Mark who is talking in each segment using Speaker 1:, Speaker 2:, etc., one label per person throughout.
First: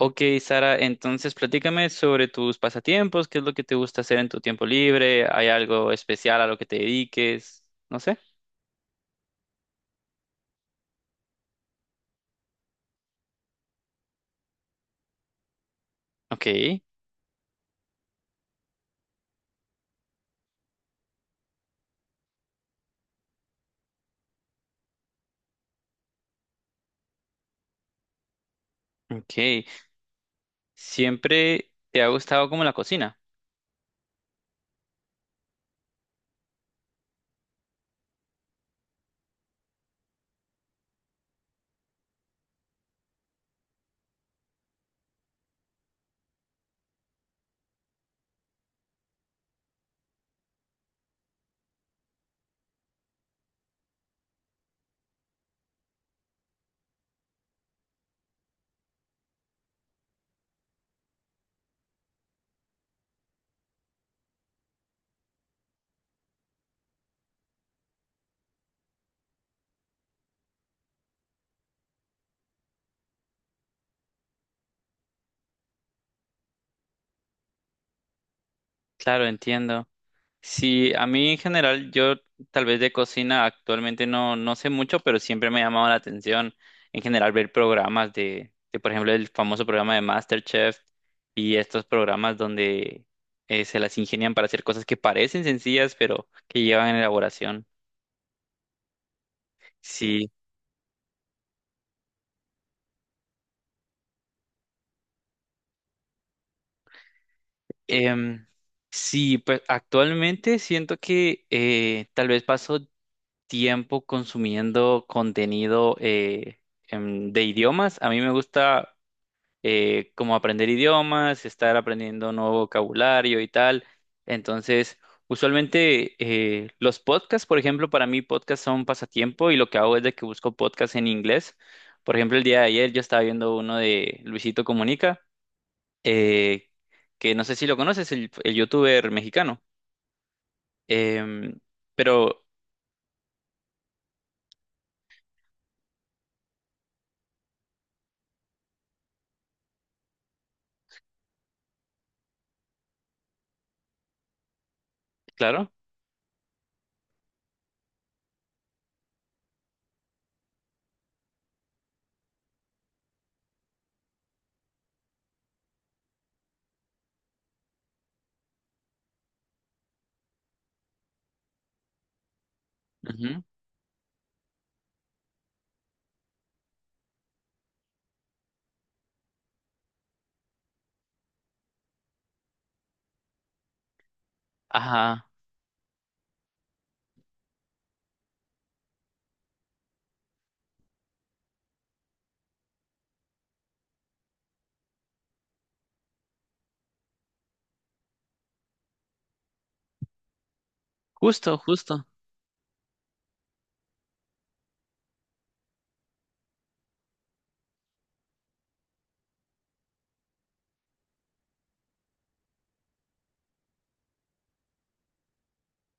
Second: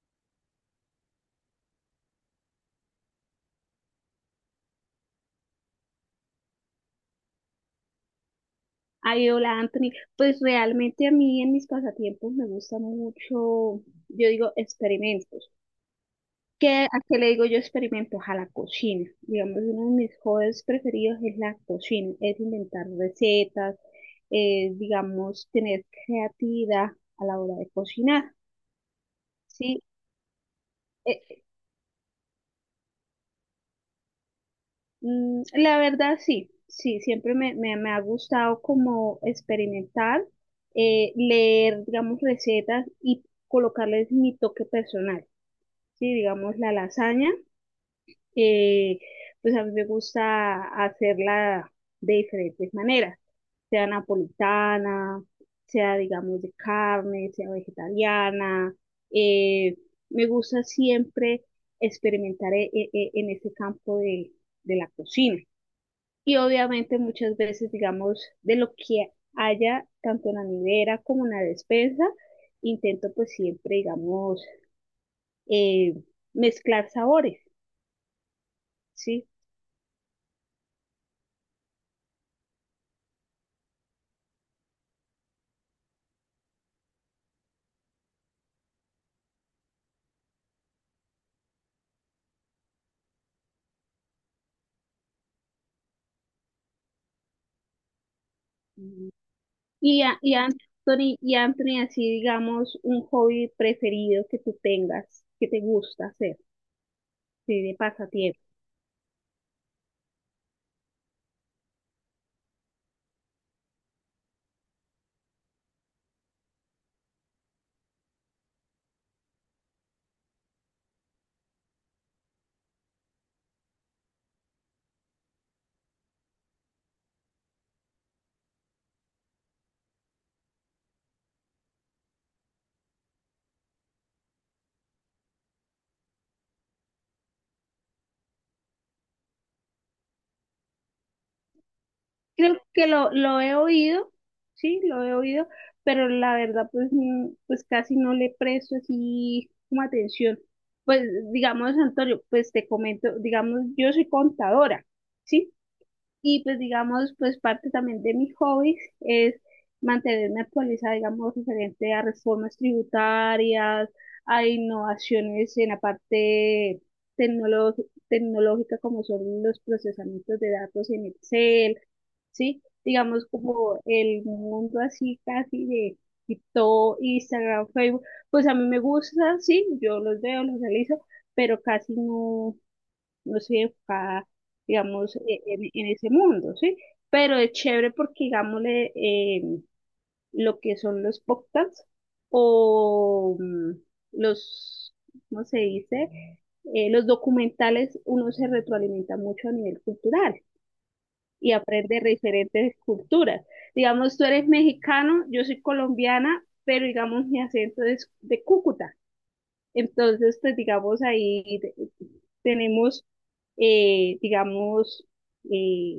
Speaker 1: Ok, Sara, entonces platícame sobre tus pasatiempos. ¿Qué es lo que te gusta hacer en tu tiempo libre? ¿Hay algo especial a lo que te dediques? No sé.
Speaker 2: Ay, hola Anthony, pues realmente a mí en mis pasatiempos me gusta mucho, yo digo experimentos.
Speaker 1: Ok,
Speaker 2: ¿A qué le digo yo experimentos? A la cocina. Digamos, uno de mis hobbies preferidos es la cocina, es inventar recetas, digamos, tener creatividad a la hora de cocinar.
Speaker 1: ok.
Speaker 2: Sí. Eh,
Speaker 1: ¿Siempre te ha gustado como la cocina?
Speaker 2: la verdad sí, sí, siempre me ha gustado como experimentar, leer, digamos, recetas y colocarles mi toque personal. Sí, digamos, la lasaña, eh, pues a mí me gusta hacerla de diferentes maneras, sea napolitana, sea digamos de carne, sea vegetariana, eh, me gusta siempre experimentar en ese campo de la cocina. Y obviamente muchas veces, digamos, de lo que haya tanto en la nevera como en la despensa, intento pues siempre, digamos, eh, mezclar sabores,
Speaker 1: Claro,
Speaker 2: ¿sí?
Speaker 1: entiendo. Sí, a mí en general, yo tal vez de cocina actualmente no, no sé mucho, pero siempre me ha llamado la atención en general ver programas de, por ejemplo, el famoso programa de MasterChef y estos programas donde se las ingenian para hacer cosas que parecen sencillas, pero que llevan elaboración.
Speaker 2: Mm. Y, a-
Speaker 1: Sí,
Speaker 2: y Anthony, y Anthony, así digamos, un hobby preferido que tú tengas, que te gusta hacer, sí, de pasatiempo.
Speaker 1: em, sí, pues actualmente siento que tal vez paso tiempo consumiendo contenido de idiomas. A mí me gusta como aprender idiomas, estar aprendiendo nuevo vocabulario y tal. Entonces, usualmente los podcasts, por ejemplo, para mí podcasts son pasatiempo y lo que hago es de que busco podcasts en inglés. Por ejemplo, el día de ayer yo estaba viendo uno de Luisito Comunica, eh, que no sé si lo conoces, el youtuber mexicano. Em, pero,
Speaker 2: Creo que lo he oído, sí, lo he oído, pero la verdad, pues, pues casi no le presto así como atención. Pues, digamos, Antonio, pues te comento, digamos, yo soy contadora, ¿sí?
Speaker 1: claro.
Speaker 2: Y pues digamos, pues parte también de mis hobbies es mantenerme actualizada, digamos, referente a reformas tributarias, a innovaciones en la parte tecnolo- tecnológica, como son los procesamientos de datos en Excel, ¿sí? Digamos,
Speaker 1: Ujú,
Speaker 2: como el mundo así casi de TikTok, Instagram, Facebook, pues a mí me gusta, sí, yo los veo, los realizo, pero casi no estoy enfocada, digamos,
Speaker 1: ajá,
Speaker 2: en ese mundo, ¿sí? Pero es chévere porque, digámosle, lo que son los podcasts o los, ¿cómo se dice? Los documentales, uno se retroalimenta mucho a nivel cultural y
Speaker 1: justo,
Speaker 2: aprende
Speaker 1: justo.
Speaker 2: de diferentes culturas. Digamos, tú eres mexicano, yo soy colombiana, pero digamos, mi acento es de Cúcuta. Entonces, pues digamos ahí tenemos, digamos, eh,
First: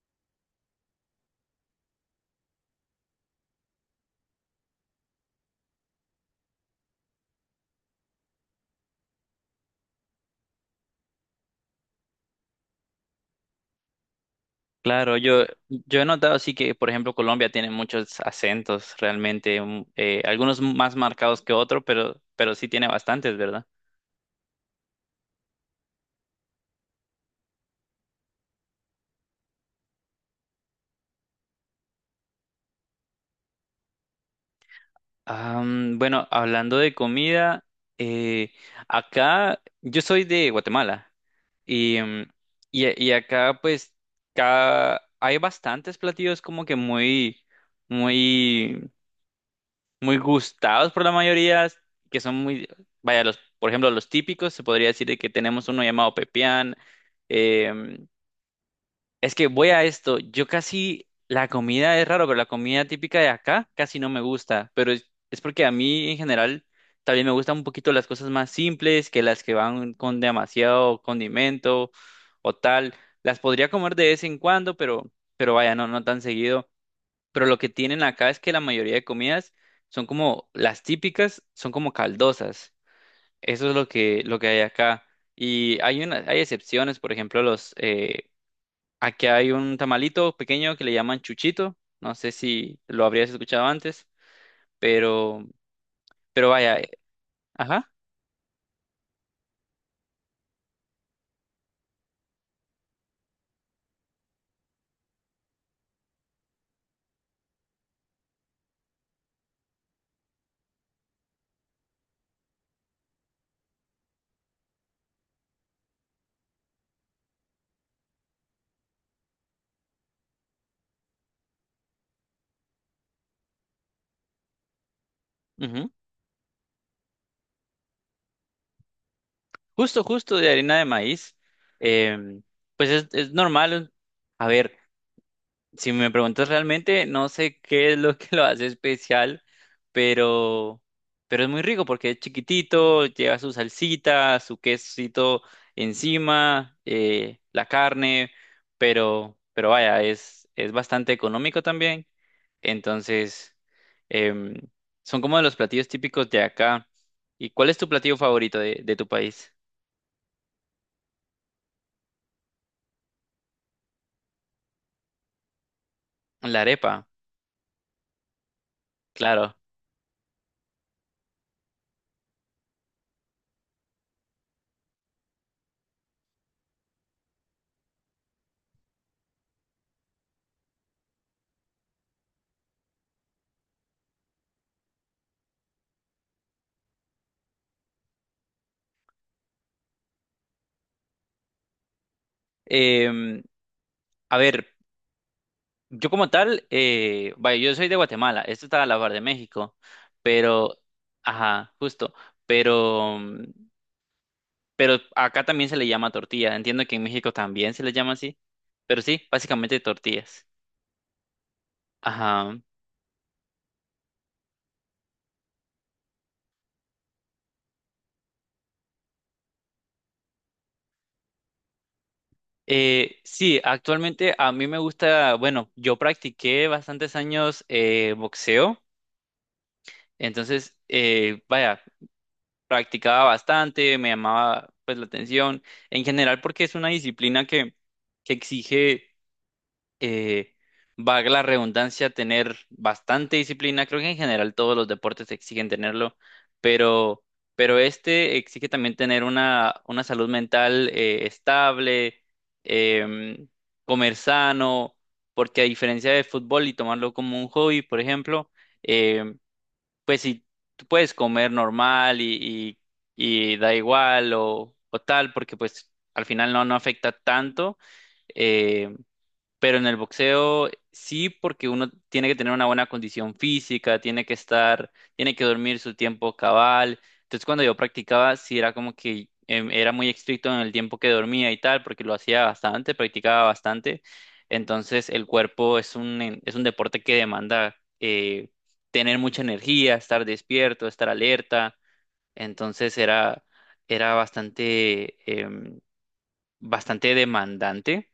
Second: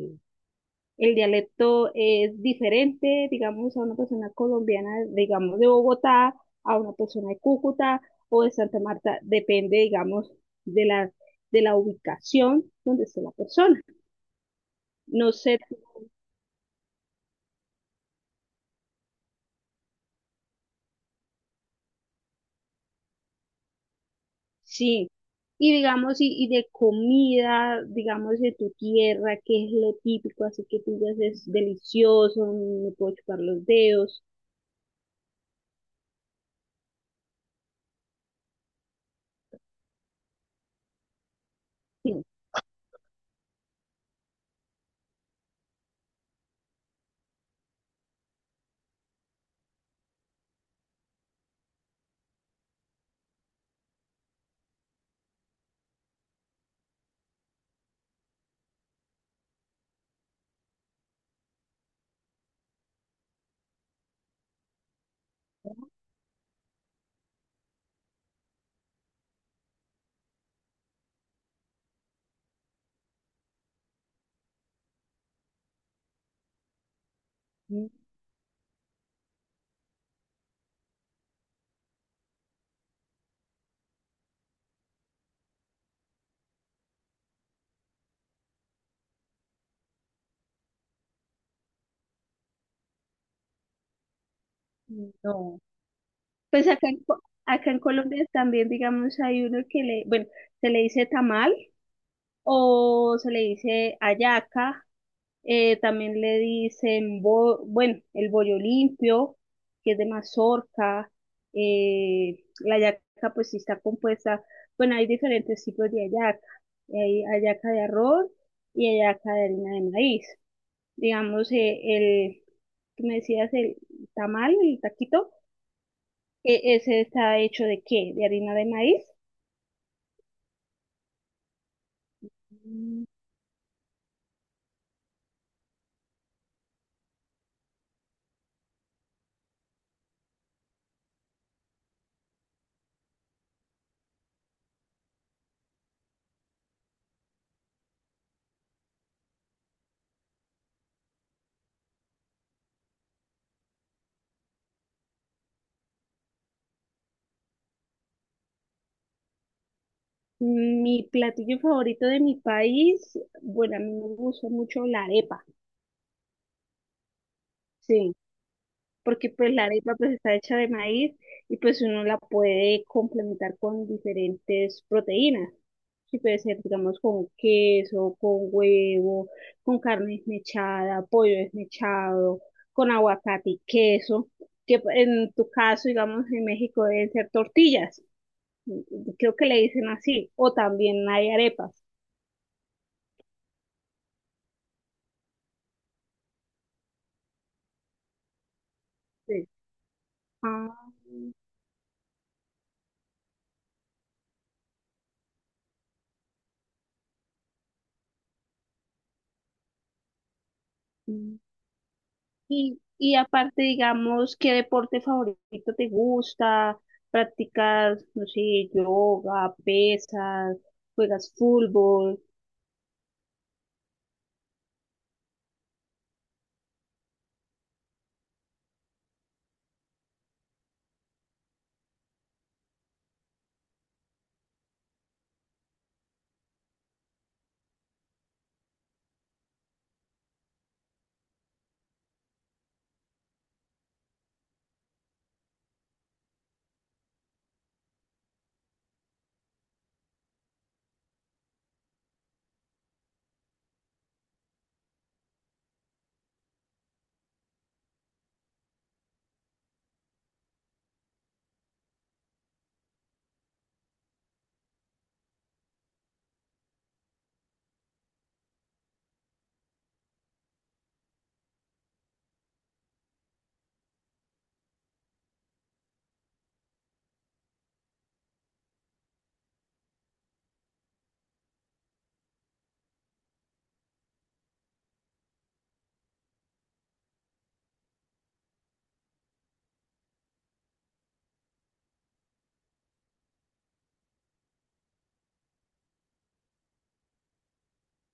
Speaker 2: el dialecto es diferente, digamos, a una persona colombiana, digamos, de Bogotá, a una persona de Cúcuta o de Santa Marta, depende, digamos, de la, de la ubicación donde esté la persona.
Speaker 1: Claro,
Speaker 2: No
Speaker 1: yo,
Speaker 2: sé.
Speaker 1: yo he notado sí que, por ejemplo, Colombia tiene muchos acentos realmente, algunos más marcados que otros, pero sí tiene bastantes, ¿verdad?
Speaker 2: Sí, y digamos, y de comida, digamos, de tu tierra, ¿qué es lo típico, así que tú digas es delicioso, me puedo chupar los dedos?
Speaker 1: Bueno, hablando de comida, eh, acá yo soy de Guatemala y,
Speaker 2: Sí.
Speaker 1: mm, y acá pues hay bastantes platillos como que muy, muy muy gustados por la mayoría, que son muy, vaya, los, por ejemplo, los típicos, se podría decir de que tenemos uno llamado pepián. em, es que voy a esto, yo casi, la comida es raro, pero la comida típica de acá casi no me gusta, pero es porque a mí en general también me gustan un poquito las cosas más simples que las que van con demasiado condimento o tal. Las podría comer de vez en cuando, pero vaya, no tan seguido, pero lo que
Speaker 2: Mm.
Speaker 1: tienen acá es que la mayoría de comidas son como las típicas, son como caldosas. Eso es lo que hay acá. Y hay excepciones, por ejemplo, los aquí hay un tamalito pequeño que le llaman chuchito. No sé si lo habrías escuchado antes, pero,
Speaker 2: No.
Speaker 1: pero
Speaker 2: Pues
Speaker 1: vaya,
Speaker 2: acá en, Co- acá en
Speaker 1: ajá,
Speaker 2: Colombia también, digamos, hay uno que le, bueno, se le dice tamal o se le dice hallaca. También le dicen, bueno, el bollo limpio, que es de mazorca. La yaca, pues sí está compuesta. Bueno, hay diferentes tipos de hallaca. Hay hallaca de arroz y hallaca de harina de maíz. Digamos, el, que me decías, el tamal, el taquito,
Speaker 1: ujú.
Speaker 2: ese está hecho ¿de qué? De harina de maíz.
Speaker 1: Justo, justo de harina de maíz. Em, pues
Speaker 2: Mm.
Speaker 1: es normal. A ver. Si me preguntas realmente, no sé qué es lo que lo hace especial, pero, pero es muy rico porque es chiquitito, lleva su salsita, su quesito encima, la carne, pero vaya, es bastante económico también. Entonces, em, son como de los platillos típicos de acá. ¿Y cuál es tu platillo favorito de tu país?
Speaker 2: Mi platillo favorito de mi país, bueno, a mí me gusta mucho la arepa.
Speaker 1: La arepa,
Speaker 2: Sí, porque pues
Speaker 1: claro.
Speaker 2: la arepa pues está hecha de maíz y pues uno la puede complementar con diferentes proteínas. Sí, puede ser, digamos, con queso, con huevo, con carne desmechada, pollo desmechado, con aguacate y queso, que pues, en tu caso, digamos, en México deben ser tortillas, creo que le dicen así, o también hay arepas.
Speaker 1: Em, a ver. Yo como tal, vaya, yo soy de Guatemala, esto está a la par de
Speaker 2: Sí.
Speaker 1: México, pero, ajá, justo, pero, mm, pero acá también se le llama tortilla, entiendo que en México también se le llama así, pero sí, básicamente tortillas.
Speaker 2: Ah.
Speaker 1: Ajá.
Speaker 2: Y aparte, digamos, ¿qué deporte favorito te gusta? ¿Practicas, no sé, yoga, pesas, juegas fútbol?
Speaker 1: Sí, actualmente a mí me gusta, bueno, yo practiqué bastantes años boxeo, entonces, vaya, practicaba bastante, me llamaba pues la atención, en general porque es una disciplina que exige eh, valga la redundancia, tener bastante disciplina. Creo que en general todos los deportes exigen tenerlo, pero, pero este exige también tener una salud mental estable, em, comer sano, porque a diferencia del fútbol y tomarlo como un hobby, por ejemplo, em, pues si tú puedes comer normal y da igual o tal, porque pues al final no afecta tanto. em, pero en el boxeo sí, porque uno tiene que tener una buena condición física, tiene que estar, tiene que dormir su tiempo cabal. Entonces cuando yo practicaba, sí era como que era muy estricto en el tiempo que dormía y tal, porque lo hacía bastante, practicaba bastante. Entonces el cuerpo es es un deporte que demanda tener mucha energía, estar despierto, estar alerta. Entonces era em, bastante demandante,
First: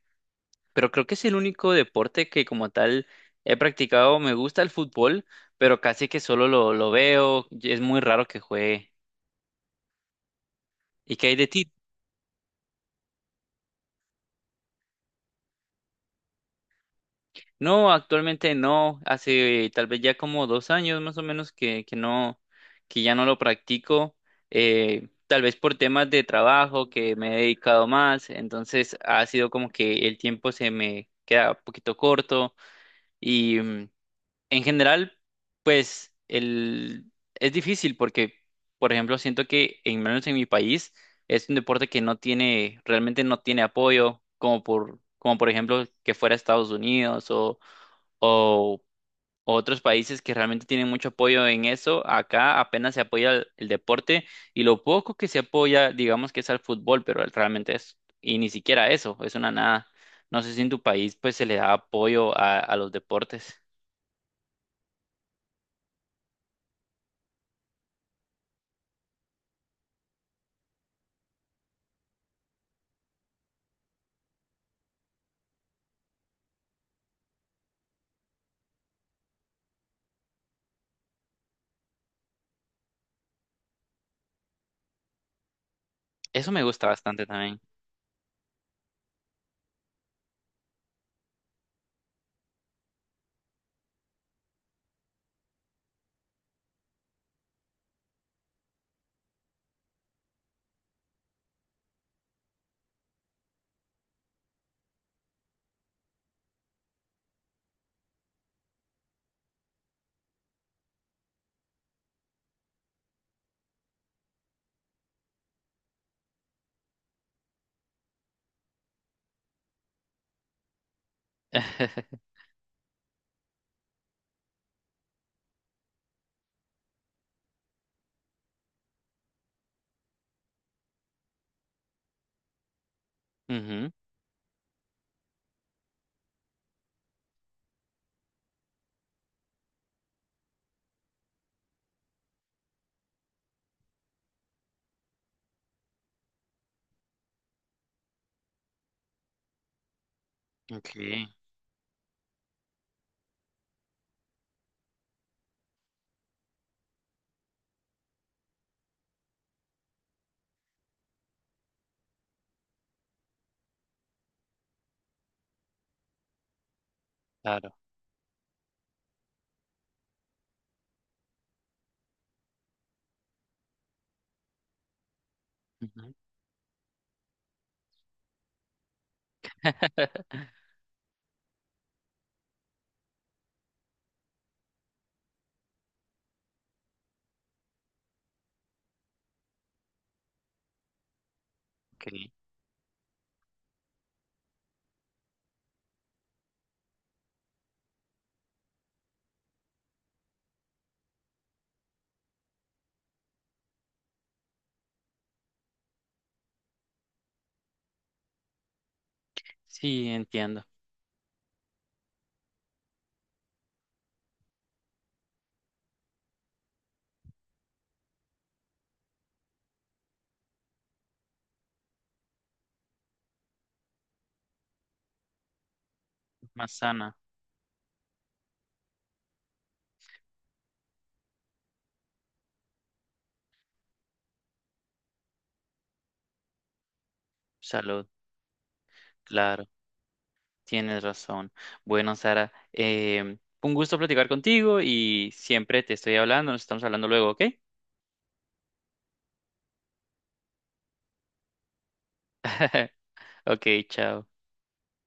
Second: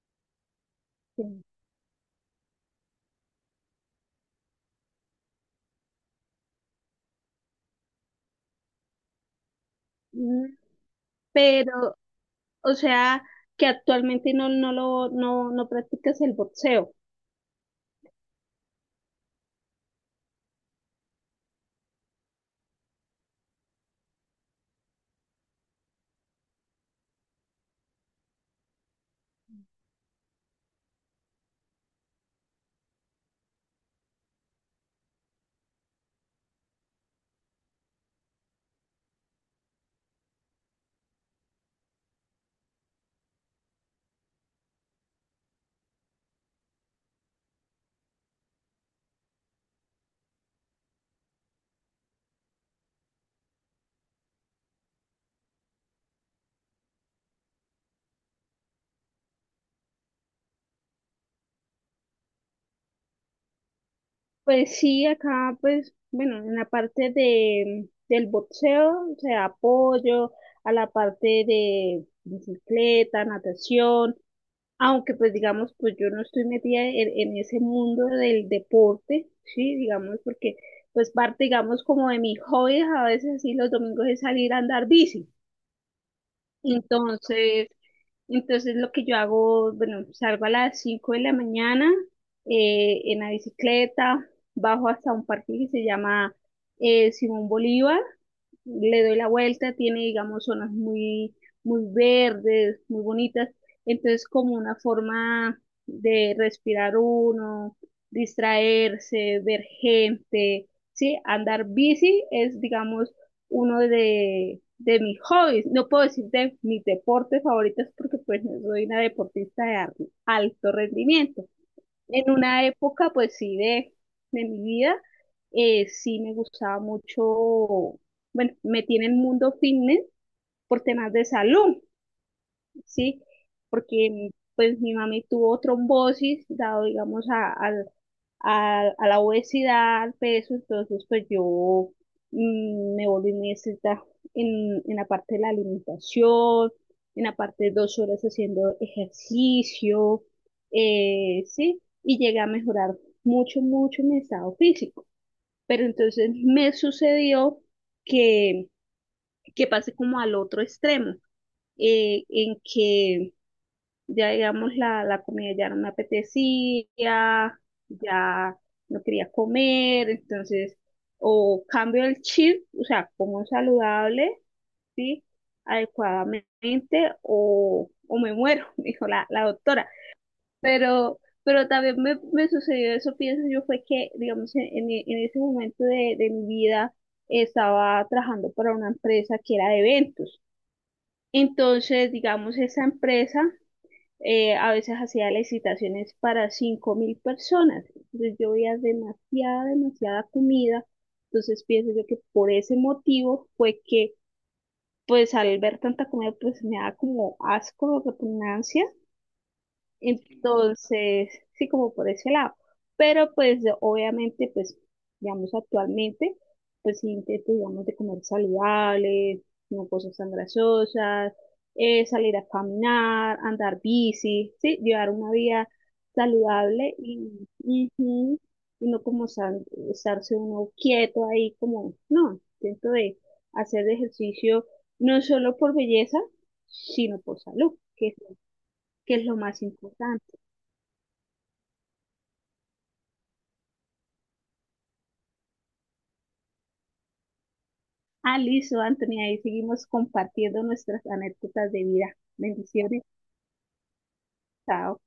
Speaker 1: pero creo que es el único deporte que como tal he practicado. Me gusta el fútbol, pero casi que solo lo veo. Y es muy raro que juegue.
Speaker 2: Mm.
Speaker 1: ¿Y qué hay de ti?
Speaker 2: Pero, o sea, que actualmente no, no lo, no, no practicas el boxeo.
Speaker 1: No, actualmente no. Hace tal vez ya como 2 años más o menos que no, que ya no lo practico. Tal vez por temas de trabajo que me he dedicado más. Entonces ha sido como que el tiempo se me queda un poquito corto. Y en general, pues es difícil porque, por ejemplo, siento que en menos en mi país es un deporte que no tiene, realmente no tiene apoyo, como por ejemplo que fuera Estados Unidos o otros países que realmente tienen mucho apoyo en eso. Acá apenas se apoya el deporte y lo poco que se apoya, digamos que es al fútbol, pero realmente es, y ni siquiera eso, es una nada. No sé si en tu país pues se le da apoyo a los deportes.
Speaker 2: Pues sí, acá, pues, bueno, en la parte del boxeo, o sea, apoyo a la parte de bicicleta, natación. Aunque pues digamos, pues yo no estoy metida en ese mundo del deporte, sí, digamos, porque pues parte, digamos, como de mis hobbies a veces así los domingos es salir a andar bici.
Speaker 1: Eso me gusta bastante también.
Speaker 2: Entonces, entonces lo que yo hago, bueno, salgo a las 5 de la mañana en la bicicleta, bajo hasta un parque que se llama Simón Bolívar, le doy la vuelta, tiene, digamos, zonas muy, muy verdes, muy bonitas, entonces como una forma de respirar uno, distraerse, ver gente, ¿sí? Andar bici es, digamos, uno de mis hobbies. No puedo decir de mis deportes favoritos porque pues no soy una deportista de alto rendimiento. En una época, pues sí, de mi vida, sí me gustaba mucho, bueno, me tiene el mundo fitness por temas de salud. Sí,
Speaker 1: Ujú,
Speaker 2: porque pues mi mami tuvo trombosis, dado digamos a la obesidad, al peso, entonces pues yo, me volví muy estricta en la parte de la alimentación, en la parte de 2 horas haciendo ejercicio,
Speaker 1: ok,
Speaker 2: sí, y llegué a mejorar mucho, mucho mi estado físico. Pero entonces me sucedió que, que pasé como al otro extremo, en que ya, digamos, la comida ya no me apetecía,
Speaker 1: claro.
Speaker 2: ya no quería comer, entonces, o cambio el chip, o sea, como saludable, ¿sí?
Speaker 1: Ujú,
Speaker 2: Adecuadamente, o me muero, dijo la doctora. Pero también me sucedió eso, pienso yo, fue que, digamos, en ese momento de mi vida estaba trabajando para una empresa que era de eventos. Entonces,
Speaker 1: ok.
Speaker 2: digamos, esa empresa a veces hacía licitaciones para 5.000 personas. Entonces yo veía demasiada, demasiada comida. Entonces pienso yo que por ese motivo fue que, pues al ver tanta comida, pues me da como asco, repugnancia.
Speaker 1: Sí, entiendo.
Speaker 2: Entonces, sí, como por ese lado. Pero pues obviamente, pues, digamos, actualmente, pues sí intento, digamos, de comer saludable, no cosas tan grasosas, salir a caminar, andar bici, sí, llevar una vida
Speaker 1: Más
Speaker 2: saludable
Speaker 1: sana,
Speaker 2: y, ujú, y no como estarse uno quieto ahí, como, no, intento de hacer ejercicio no solo por belleza, sino por salud,
Speaker 1: salud,
Speaker 2: que es lo más
Speaker 1: claro.
Speaker 2: importante.
Speaker 1: Tienes razón. Bueno, Sara, em, un gusto platicar contigo y siempre te estoy hablando. Nos estamos hablando luego, ¿ok?
Speaker 2: Ah, listo, Anthony, ahí seguimos compartiendo nuestras anécdotas de vida. Bendiciones,
Speaker 1: Ok, chao.
Speaker 2: chao.